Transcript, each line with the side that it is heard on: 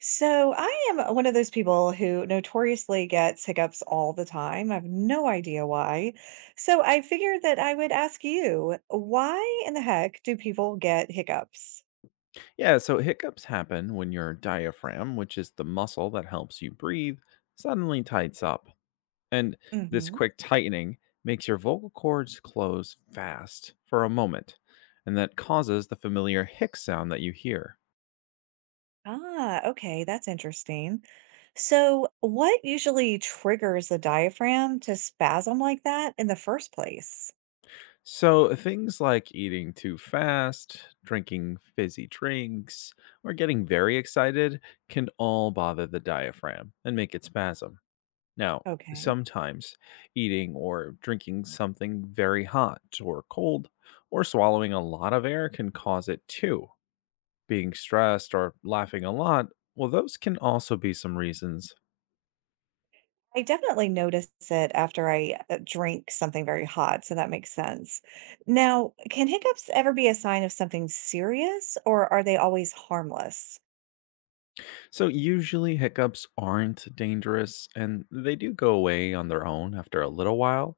right: So I am one of those people who notoriously gets hiccups all the time. I have no idea why. So I figured that I would ask you, why in the heck do people get hiccups?
left: Yeah, so hiccups happen when your diaphragm, which is the muscle that helps you breathe, suddenly tights up. And this
right: Hmm.
left: quick tightening makes your vocal cords close fast for a moment, and that causes the familiar hic sound that you hear.
right: Ah, okay, that's interesting. So what usually triggers the diaphragm to spasm like that in the first place?
left: So things like eating too fast, drinking fizzy drinks, or getting very excited can all bother the diaphragm and make it spasm. Now,
right: Okay.
left: sometimes eating or drinking something very hot or cold or swallowing a lot of air can cause it too. Being stressed or laughing a lot, well, those can also be some reasons.
right: I definitely notice it after I drink something very hot, so that makes sense. Now, can hiccups ever be a sign of something serious, or are they always harmless?
left: So, usually hiccups aren't dangerous and they do go away on their own after a little while.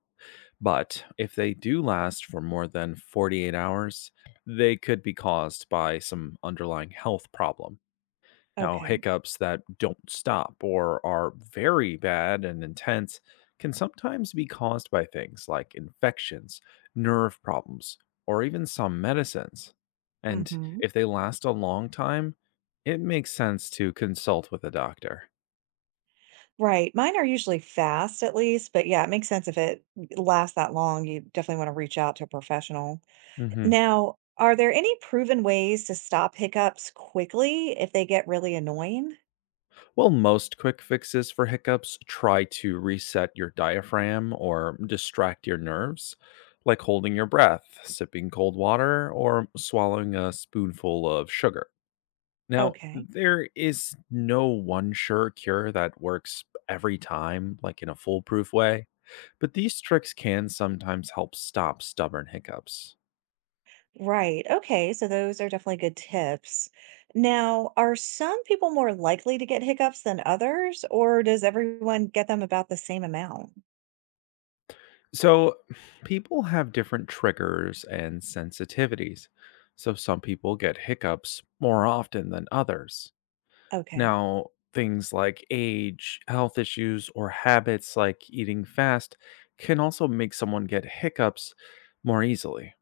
left: But if they do last for more than 48 hours, they could be caused by some underlying health problem. Now,
right: Okay.
left: hiccups that don't stop or are very bad and intense can sometimes be caused by things like infections, nerve problems, or even some medicines. And
right: Hmm.
left: if they last a long time, it makes sense to consult with a doctor.
right: Right. Mine are usually fast, at least, but yeah, it makes sense if it lasts that long. You definitely want to reach out to a professional.
left: Hmm.
right: Now, are there any proven ways to stop hiccups quickly if they get really annoying?
left: Well, most quick fixes for hiccups try to reset your diaphragm or distract your nerves, like holding your breath, sipping cold water, or swallowing a spoonful of sugar. Now,
right: Okay.
left: there is no one sure cure that works every time, like in a foolproof way, but these tricks can sometimes help stop stubborn hiccups.
right: Right. Okay. So those are definitely good tips. Now, are some people more likely to get hiccups than others, or does everyone get them about the same amount?
left: So, people have different triggers and sensitivities. So, some people get hiccups more often than others.
right: Okay.
left: Now, things like age, health issues, or habits like eating fast can also make someone get hiccups more easily.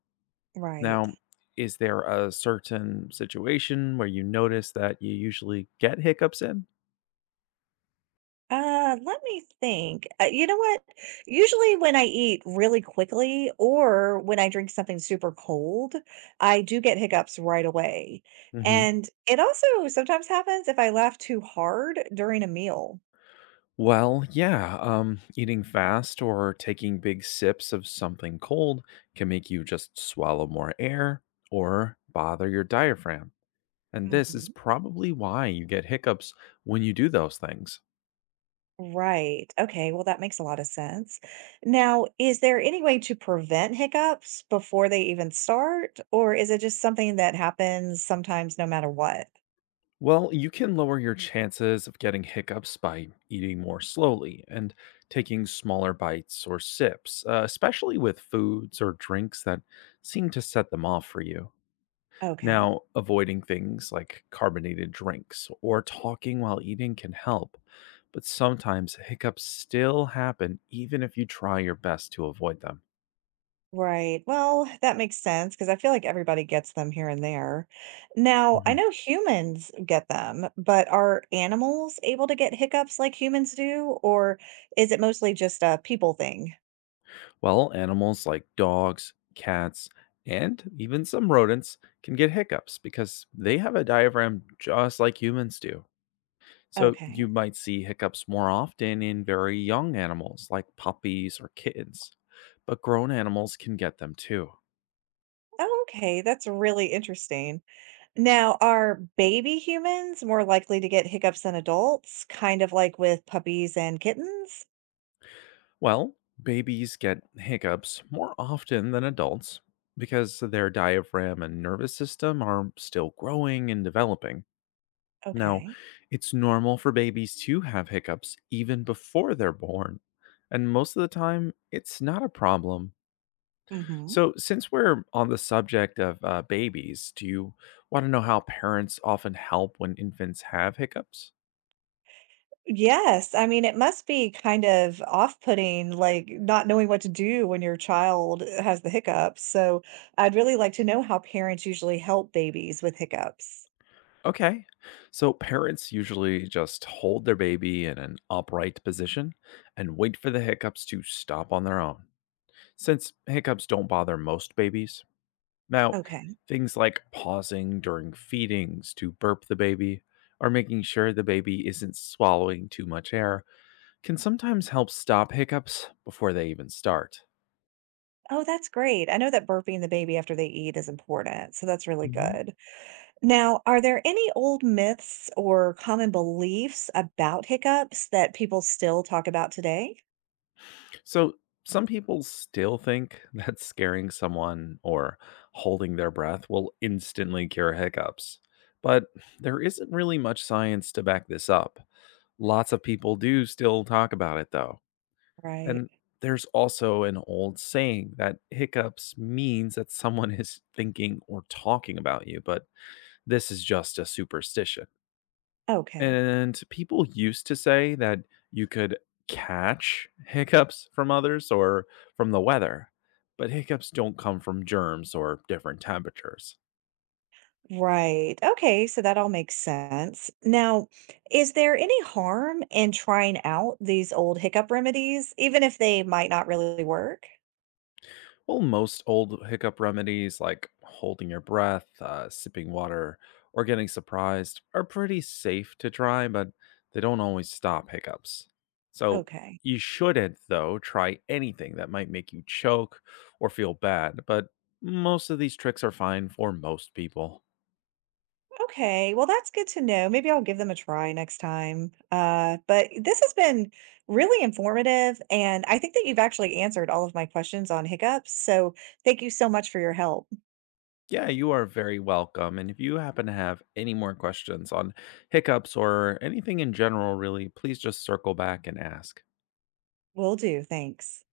right: Right.
left: Now, is there a certain situation where you notice that you usually get hiccups in?
right: Let me think. You know what? Usually when I eat really quickly or when I drink something super cold, I do get hiccups right away.
left: Mhm.
right: And it also sometimes happens if I laugh too hard during a meal.
left: Well, yeah, eating fast or taking big sips of something cold can make you just swallow more air or bother your diaphragm. And this is
right: Hmm.
left: probably why you get hiccups when you do those things.
right: Right. Okay. Well, that makes a lot of sense. Now, is there any way to prevent hiccups before they even start, or is it just something that happens sometimes no matter what?
left: Well, you can lower your chances of getting hiccups by eating more slowly and taking smaller bites or sips, especially with foods or drinks that seem to set them off for you.
right: Okay.
left: Now, avoiding things like carbonated drinks or talking while eating can help, but sometimes hiccups still happen even if you try your best to avoid them.
right: Right. Well, that makes sense because I feel like everybody gets them here and there. Now, I know humans get them, but are animals able to get hiccups like humans do, or is it mostly just a people thing?
left: Well, animals like dogs, cats, and even some rodents can get hiccups because they have a diaphragm just like humans do. So
right: Okay.
left: you might see hiccups more often in very young animals like puppies or kittens, but grown animals can get them too.
right: Oh, okay. That's really interesting. Now, are baby humans more likely to get hiccups than adults, kind of like with puppies and kittens?
left: Well, babies get hiccups more often than adults because their diaphragm and nervous system are still growing and developing. Now,
right: Okay.
left: it's normal for babies to have hiccups even before they're born, and most of the time, it's not a problem.
right: Mm-hmm.
left: So, since we're on the subject of babies, do you want to know how parents often help when infants have hiccups?
right: Yes, I mean, it must be kind of off-putting, like, not knowing what to do when your child has the hiccups, so I'd really like to know how parents usually help babies with hiccups.
left: Okay. So, parents usually just hold their baby in an upright position and wait for the hiccups to stop on their own, since hiccups don't bother most babies. Now,
right: Okay.
left: things like pausing during feedings to burp the baby or making sure the baby isn't swallowing too much air can sometimes help stop hiccups before they even start.
right: Oh, that's great. I know that burping the baby after they eat is important, so that's really
left: Mhm.
right: good. Now, are there any old myths or common beliefs about hiccups that people still talk about today?
left: So, some people still think that scaring someone or holding their breath will instantly cure hiccups. But there isn't really much science to back this up. Lots of people do still talk about it, though.
right: Right.
left: And there's also an old saying that hiccups means that someone is thinking or talking about you, but this is just a superstition.
right: Okay.
left: And people used to say that you could catch hiccups from others or from the weather, but hiccups don't come from germs or different temperatures.
right: Right. Okay. So that all makes sense. Now, is there any harm in trying out these old hiccup remedies, even if they might not really work?
left: Well, most old hiccup remedies like holding your breath, sipping water, or getting surprised are pretty safe to try, but they don't always stop hiccups. So
right: Okay.
left: you shouldn't, though, try anything that might make you choke or feel bad, but most of these tricks are fine for most people.
right: Okay. Well, that's good to know. Maybe I'll give them a try next time. But this has been really informative. And I think that you've actually answered all of my questions on hiccups. So thank you so much for your help.
left: Yeah, you are very welcome. And if you happen to have any more questions on hiccups or anything in general, really, please just circle back and ask.
right: Will do. Thanks.